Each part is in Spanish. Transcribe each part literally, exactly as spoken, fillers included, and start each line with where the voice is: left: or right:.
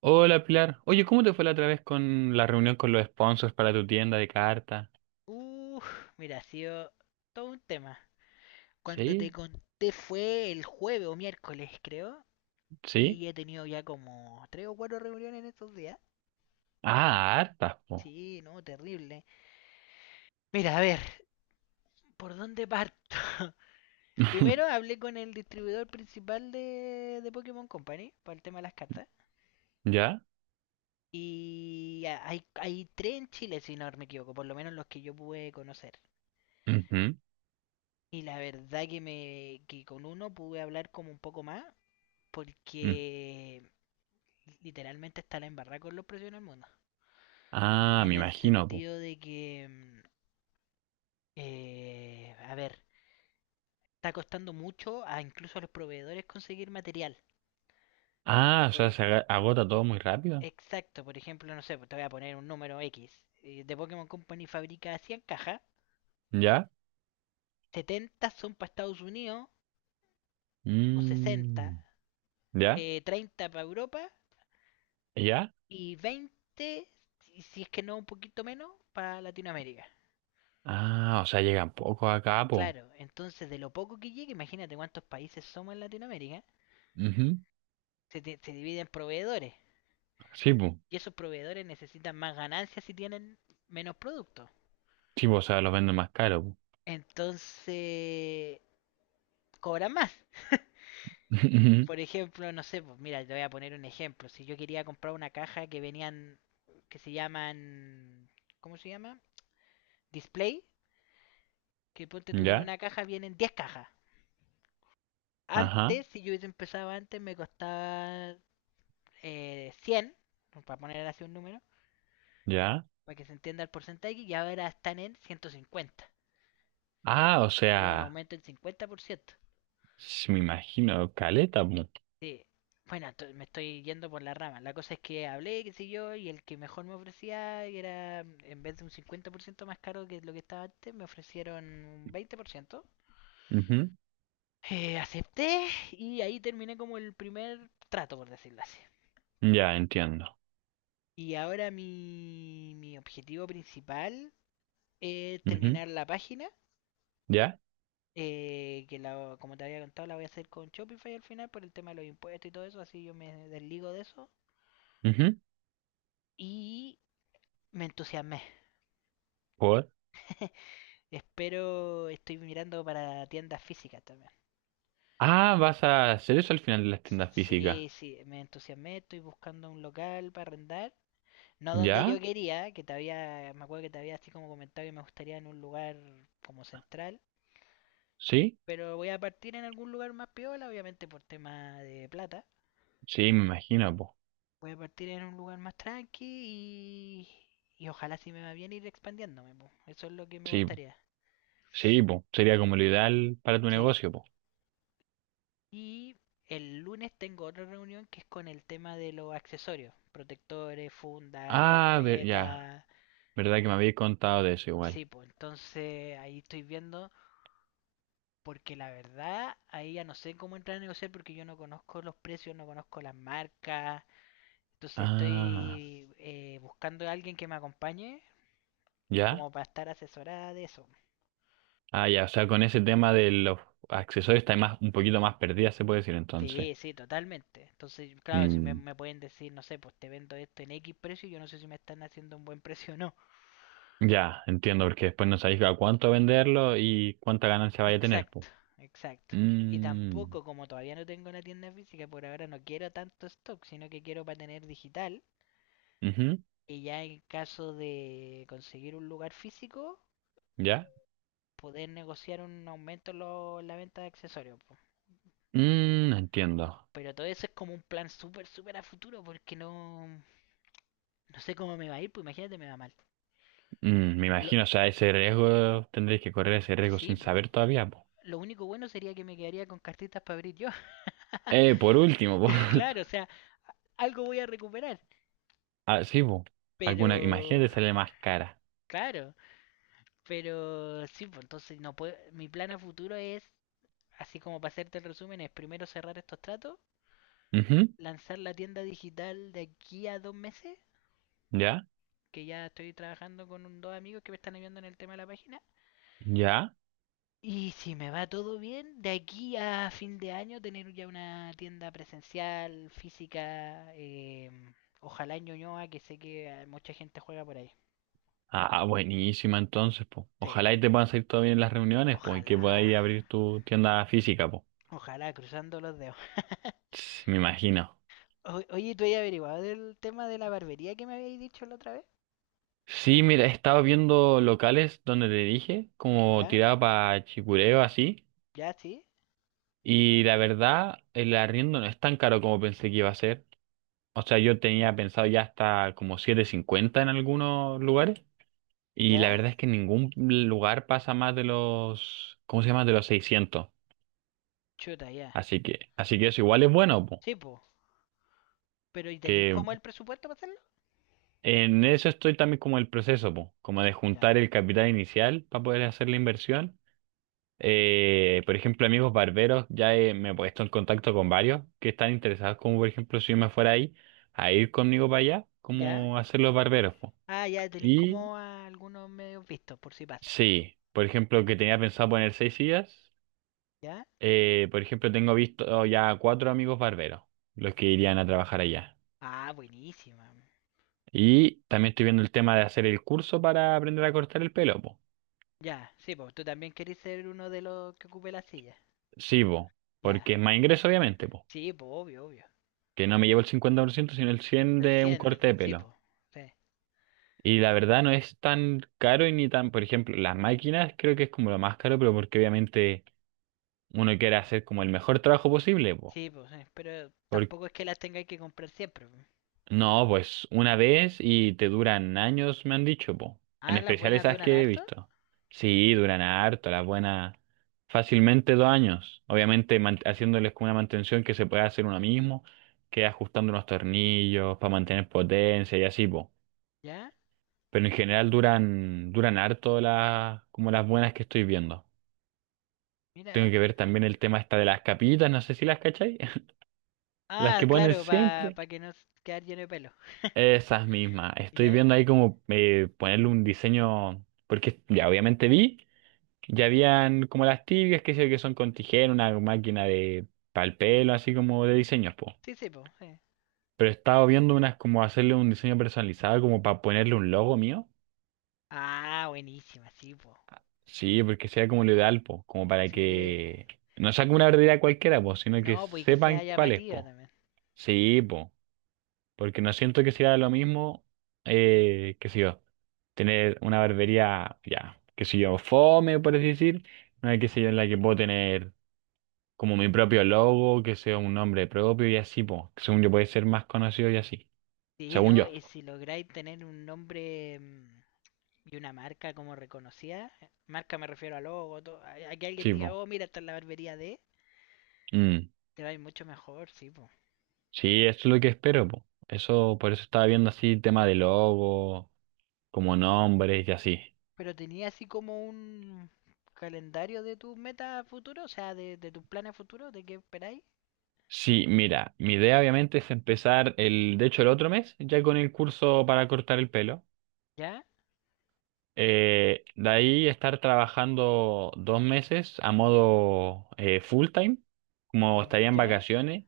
right: Hola, Pilar. Oye, ¿cómo te fue la otra vez con la reunión con los sponsors para tu tienda de cartas?
left: Uf, mira, ha sido todo un tema. Cuando te
right: ¿Sí?
left: conté fue el jueves o miércoles, creo.
right: ¿Sí?
left: Y he tenido ya como tres o cuatro reuniones en estos días.
right: Ah, hartas, po.
left: Sí, no, terrible. Mira, a ver, ¿por dónde parto? Primero hablé con el distribuidor principal de, de Pokémon Company para el tema de las cartas.
right: ¿Ya?
left: Y hay, hay tres en Chile, si no me equivoco, por lo menos los que yo pude conocer.
right: Ujú.
left: Y la verdad que me que con uno pude hablar como un poco más
right: Mm.
left: porque literalmente está la embarrada con los precios en el mundo.
right: Ah,
left: En
right: me
left: el
right: imagino, po.
left: sentido de que, mm, eh, a ver, está costando mucho a incluso a los proveedores conseguir material.
right: Ah, o
left: Por,
right: sea,
left: e-
right: se aga- agota todo muy rápido.
left: exacto, por ejemplo, no sé, pues te voy a poner un número X. eh, De Pokémon Company fabrica cien cajas,
right: ¿Ya?
left: setenta son para Estados Unidos, o sesenta,
right: Mm. ¿Ya?
left: eh, treinta para Europa
right: ¿Ya?
left: y veinte, si si es que no un poquito menos, para Latinoamérica.
right: Ah, o sea, llegan pocos acá, po.
left: Claro, entonces de lo poco que llega, imagínate cuántos países somos en Latinoamérica.
right: Ujú.
left: Se, di- se divide en proveedores.
right: Sí, po.
left: Y esos proveedores necesitan más ganancias si tienen menos productos.
right: Sí, po, o sea, los venden más caro, po.
left: Entonces, cobran más.
right: Ujú.
left: Por ejemplo, no sé, pues mira, te voy a poner un ejemplo. Si yo quería comprar una caja que venían, que se llaman, ¿cómo se llama? Display, que ponte tú que en
right: ¿Ya?
left: una caja vienen diez cajas.
right: Ajá,
left: Antes, si yo hubiese empezado antes, me costaba eh, cien, para poner así un número,
right: ¿ya?
left: para que se entienda el porcentaje, y ahora están en ciento cincuenta,
right: Ah, o
left: tuvo un
right: sea,
left: aumento del cincuenta por ciento.
right: s- me imagino, caleta, po.
left: Sí. Bueno, me estoy yendo por la rama. La cosa es que hablé, qué sé yo, y el que mejor me ofrecía y era, en vez de un cincuenta por ciento más caro que lo que estaba antes, me ofrecieron un veinte por ciento. Eh, acepté y ahí terminé como el primer trato, por decirlo así.
right: Ya, entiendo.
left: Y ahora mi, mi objetivo principal es
right: Ujú.
left: terminar la página,
right: ¿Ya?
left: eh, que la, como te había contado la voy a hacer con Shopify al final por el tema de los impuestos y todo eso, así yo me desligo de eso.
right: Ujú.
left: Y me entusiasmé.
right: ¿Por?
left: Espero, estoy mirando para tiendas físicas también.
right: Ah, vas a hacer eso al final, de las tiendas físicas.
left: Sí, sí, me entusiasmé, estoy buscando un local para arrendar. No donde yo
right: ¿Ya?
left: quería, que te había, me acuerdo que te había así como comentado que me gustaría en un lugar como central.
right: ¿Sí?
left: Pero voy a partir en algún lugar más piola, obviamente por tema de plata.
right: Sí, me imagino, po.
left: Voy a partir en un lugar más tranqui y, y ojalá si me va bien ir expandiéndome, po. Eso es lo que me
right: Sí, po.
left: gustaría.
right: Sí, po. Sería como lo ideal para tu
left: Sí.
right: negocio, po.
left: Y el lunes tengo otra reunión que es con el tema de los accesorios, protectores, fundas,
right: Ah, ver, ya.
left: carpetas.
right: ¿Verdad que me habías contado de eso igual?
left: Sí, pues entonces ahí estoy viendo, porque la verdad ahí ya no sé cómo entrar a negociar porque yo no conozco los precios, no conozco las marcas. Entonces
right: Ah,
left: estoy eh, buscando a alguien que me acompañe
right: ¿ya?
left: como para estar asesorada de eso.
right: Ah, ya. O sea, con ese tema de los accesorios está más, un poquito más perdida, se puede decir entonces.
left: Sí, sí, totalmente. Entonces, claro, si me,
right: Mm,
left: me pueden decir, no sé, pues te vendo esto en X precio, yo no sé si me están haciendo un buen precio o no.
right: ya, entiendo, porque después no sabéis a cuánto venderlo y cuánta ganancia vaya a tener, po.
left: Exacto, exacto. Y
right: Mm.
left: tampoco, como todavía no tengo una tienda física, por ahora no quiero tanto stock, sino que quiero para tener digital.
right: Ujú.
left: Y ya en caso de conseguir un lugar físico,
right: ¿Ya?
left: poder negociar un aumento en lo- en la venta de accesorios, po.
right: Mm, entiendo.
left: Pero todo eso es como un plan súper, súper a futuro, porque no, no sé cómo me va a ir, pues imagínate, me va mal.
right: Mm, me
left: Lo,
right: imagino, o sea, ese riesgo, tendréis que correr ese riesgo
left: sí,
right: sin
left: pues.
right: saber todavía, po.
left: Lo único bueno sería que me quedaría con cartitas para abrir yo.
right: Eh, por último, po.
left: Claro, o sea, algo voy a recuperar.
right: Ah, sí, po. Alguna,
left: Pero,
right: imagínate, sale más cara.
left: claro. Pero sí, pues entonces no puedo. Mi plan a futuro es, así como para hacerte el resumen, es primero cerrar estos tratos,
right: Ujú.
left: lanzar la tienda digital de aquí a dos meses,
right: ¿Ya?
left: que ya estoy trabajando con un- dos amigos que me están ayudando en el tema de la página.
right: ¿Ya?
left: Y si me va todo bien, de aquí a fin de año tener ya una tienda presencial, física, em, ojalá en Ñuñoa, que sé que eh, mucha gente juega por ahí.
right: Ah, buenísima entonces, po.
left: Sí,
right: Ojalá y te puedan salir todo bien las reuniones, po, y que
left: ojalá,
right: podáis abrir tu tienda física, po.
left: ojalá, cruzando los dedos.
right: Ts, me imagino.
left: O- oye, ¿tú has averiguado del tema de la barbería que me habéis dicho la otra vez?
right: Sí, mira, he estado viendo locales donde te dije, como
left: ¿Ya?
right: tirado para Chicureo, así.
left: ¿Ya, sí?
right: Y la verdad, el arriendo no es tan caro como pensé que iba a ser. O sea, yo tenía pensado ya hasta como siete cincuenta en algunos lugares. Y la
left: ¿Ya?
right: verdad es que en ningún lugar pasa más de los, ¿cómo se llama? De los seiscientos.
left: Chuta, ya.
right: Así que, así que eso igual es bueno, po.
left: Sí, po. Pero ¿y tenéis
right: Que
left: como el presupuesto para hacerlo?
right: en eso estoy también, como el proceso, po, como de
left: Ya.
right: juntar el capital inicial para poder hacer la inversión. Eh, por ejemplo, amigos barberos, ya he- me he puesto en contacto con varios que están interesados, como por ejemplo, si yo me fuera ahí, a ir conmigo para allá,
left: ¿Ya?
right: como hacer los barberos, po.
left: Ah, ya, tenéis
right: Y
left: como a algunos medios vistos, por si pasa.
right: sí, por ejemplo, que tenía pensado poner seis sillas,
left: ¿Ya?
right: eh, por ejemplo, tengo visto ya cuatro amigos barberos, los que irían a trabajar allá.
left: Ah, buenísima.
right: Y también estoy viendo el tema de hacer el curso para aprender a cortar el pelo, po.
left: Ya, sí, po. Tú también querés ser uno de los que ocupe la silla.
right: Sí, po,
left: Ya.
right: porque es más ingreso, obviamente, po,
left: Sí, po, obvio, obvio.
right: que no me llevo el cincuenta por ciento sino el cien por ciento
left: Del
right: de un
left: cien, del...
right: corte de
left: Sí,
right: pelo.
left: po. Sí.
right: Y la verdad no es tan caro y ni tan, por ejemplo, las máquinas creo que es como lo más caro, pero porque obviamente uno quiere hacer como el mejor trabajo posible, po.
left: Sí, po, sí. Pero
right: Por-
left: tampoco es que las tengáis que comprar siempre, po.
right: no, pues una vez y te duran años, me han dicho, po. En
left: Ah, las
right: especial
left: buenas
right: esas
left: duran
right: que he
left: harto.
right: visto. Sí, duran harto, las buenas, fácilmente dos años. Obviamente man- haciéndoles como una mantención que se puede hacer uno mismo, que ajustando unos tornillos para mantener potencia y así, po.
left: ¿Ya?
right: Pero en general duran, duran harto las, como las buenas que estoy viendo. Tengo
left: Mira.
right: que ver también el tema esta de las capitas, no sé si las cachai. Las
left: Ah,
right: que ponen
left: claro,
right: siempre.
left: para que no s- quedar lleno de pelo.
right: Esas mismas. Estoy
left: ¿Ya?
right: viendo ahí como, eh, ponerle un diseño, porque ya obviamente vi, ya habían como las tibias, que sé yo, que son con tijera, una máquina de pal pelo, así como de diseños, po.
left: Sí, sí, po, sí.
right: Pero he estado viendo unas como hacerle un diseño personalizado, como para ponerle un logo mío.
left: Ah, buenísima, sí, po.
right: Sí, porque sea como lo ideal, po, como para
left: Sí.
right: que no sea como una verdadera cualquiera, po, sino que
left: No, pues y que
right: sepan
left: sea
right: cuál es,
left: llamativa
right: po.
left: también.
right: Sí, po, porque no siento que sea lo mismo, eh, qué sé yo, tener una barbería, ya, qué sé yo, fome, por así decir, una qué sé yo, en la que puedo tener como mi propio logo, que sea un nombre propio y así, po, que según yo puede ser más conocido y así,
left: Sí,
right: según
left: no,
right: yo,
left: y si lográis tener un nombre, mm, y una marca como reconocida, eh, marca me refiero a logo, todo, a, a que alguien
right: sí,
left: diga,
right: po.
left: oh, mira, esta es la barbería de,
right: Mm.
left: te va a ir mucho mejor, sí, po.
right: Sí, eso es lo que espero, po. Eso, por eso estaba viendo así tema de logo, como nombres y así.
left: Pero tenía así como un calendario de tus metas futuros, o sea, de, de tus planes futuros, de qué esperáis.
right: Sí, mira, mi idea obviamente es empezar el, de hecho el otro mes, ya con el curso para cortar el pelo.
left: ¿Ya?
right: Eh, de ahí estar trabajando dos meses a modo, eh, full time, como estaría en
left: ¿Ya?
right: vacaciones,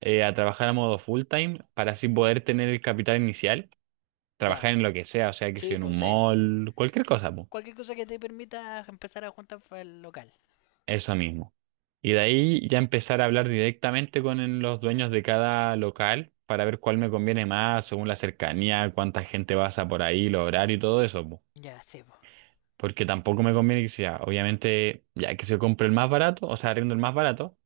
right: eh, a trabajar a modo full time para así poder tener el capital inicial,
left: Ya.
right: trabajar en lo que sea, o sea que sea
left: Sí,
right: en un
left: pues sí.
right: mall, cualquier cosa, po.
left: Cualquier cosa que te permita empezar a juntar para el local.
right: Eso mismo. Y de ahí ya empezar a hablar directamente con el- los dueños de cada local para ver cuál me conviene más, según la cercanía, cuánta gente pasa por ahí, los horarios y todo eso, po.
left: Ya, sí, pues.
right: Porque tampoco me conviene que sea, obviamente, ya que se compre el más barato, o sea, arriendo el más barato,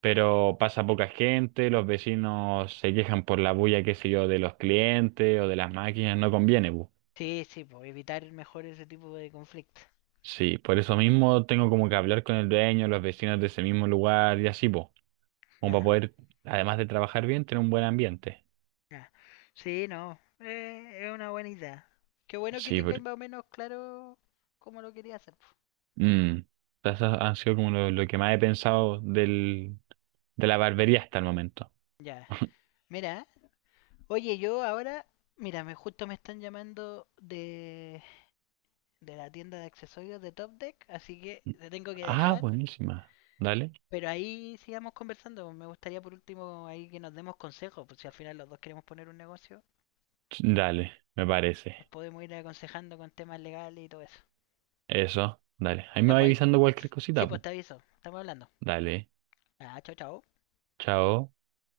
right: pero pasa poca gente, los vecinos se quejan por la bulla, qué sé yo, de los clientes o de las máquinas, no conviene, po.
left: Sí, sí, pues evitar mejor ese tipo de conflicto.
right: Sí, por eso mismo tengo como que hablar con el dueño, los vecinos de ese mismo lugar y así, po, como para
left: Ya,
right: poder, además de trabajar bien, tener un buen ambiente.
left: ya. Sí, no. Eh, es una buena idea. Qué bueno que
right: Sí,
left: tengáis
right: porque
left: más o menos claro cómo lo quería hacer, po.
right: mm, eso ha sido como lo, lo que más he pensado del, de la barbería hasta el momento.
left: Ya. Mira, oye, yo ahora, mira, me justo me están llamando de, de la tienda de accesorios de Top Deck, así que te tengo que
right: Ah,
left: dejar.
right: buenísima. Dale.
left: Pero ahí sigamos conversando. Me gustaría por último ahí que nos demos consejos, pues si al final los dos queremos poner un negocio,
right: Dale, me parece.
left: nos podemos ir aconsejando con temas legales y todo eso.
right: Eso, dale. Ahí me
left: Ya,
right: va
left: pues ahí.
right: avisando cualquier
left: Sí,
right: cosita,
left: pues
right: pu.
left: te aviso. Estamos hablando.
right: Dale.
left: Ah, chao, chao.
right: Chao.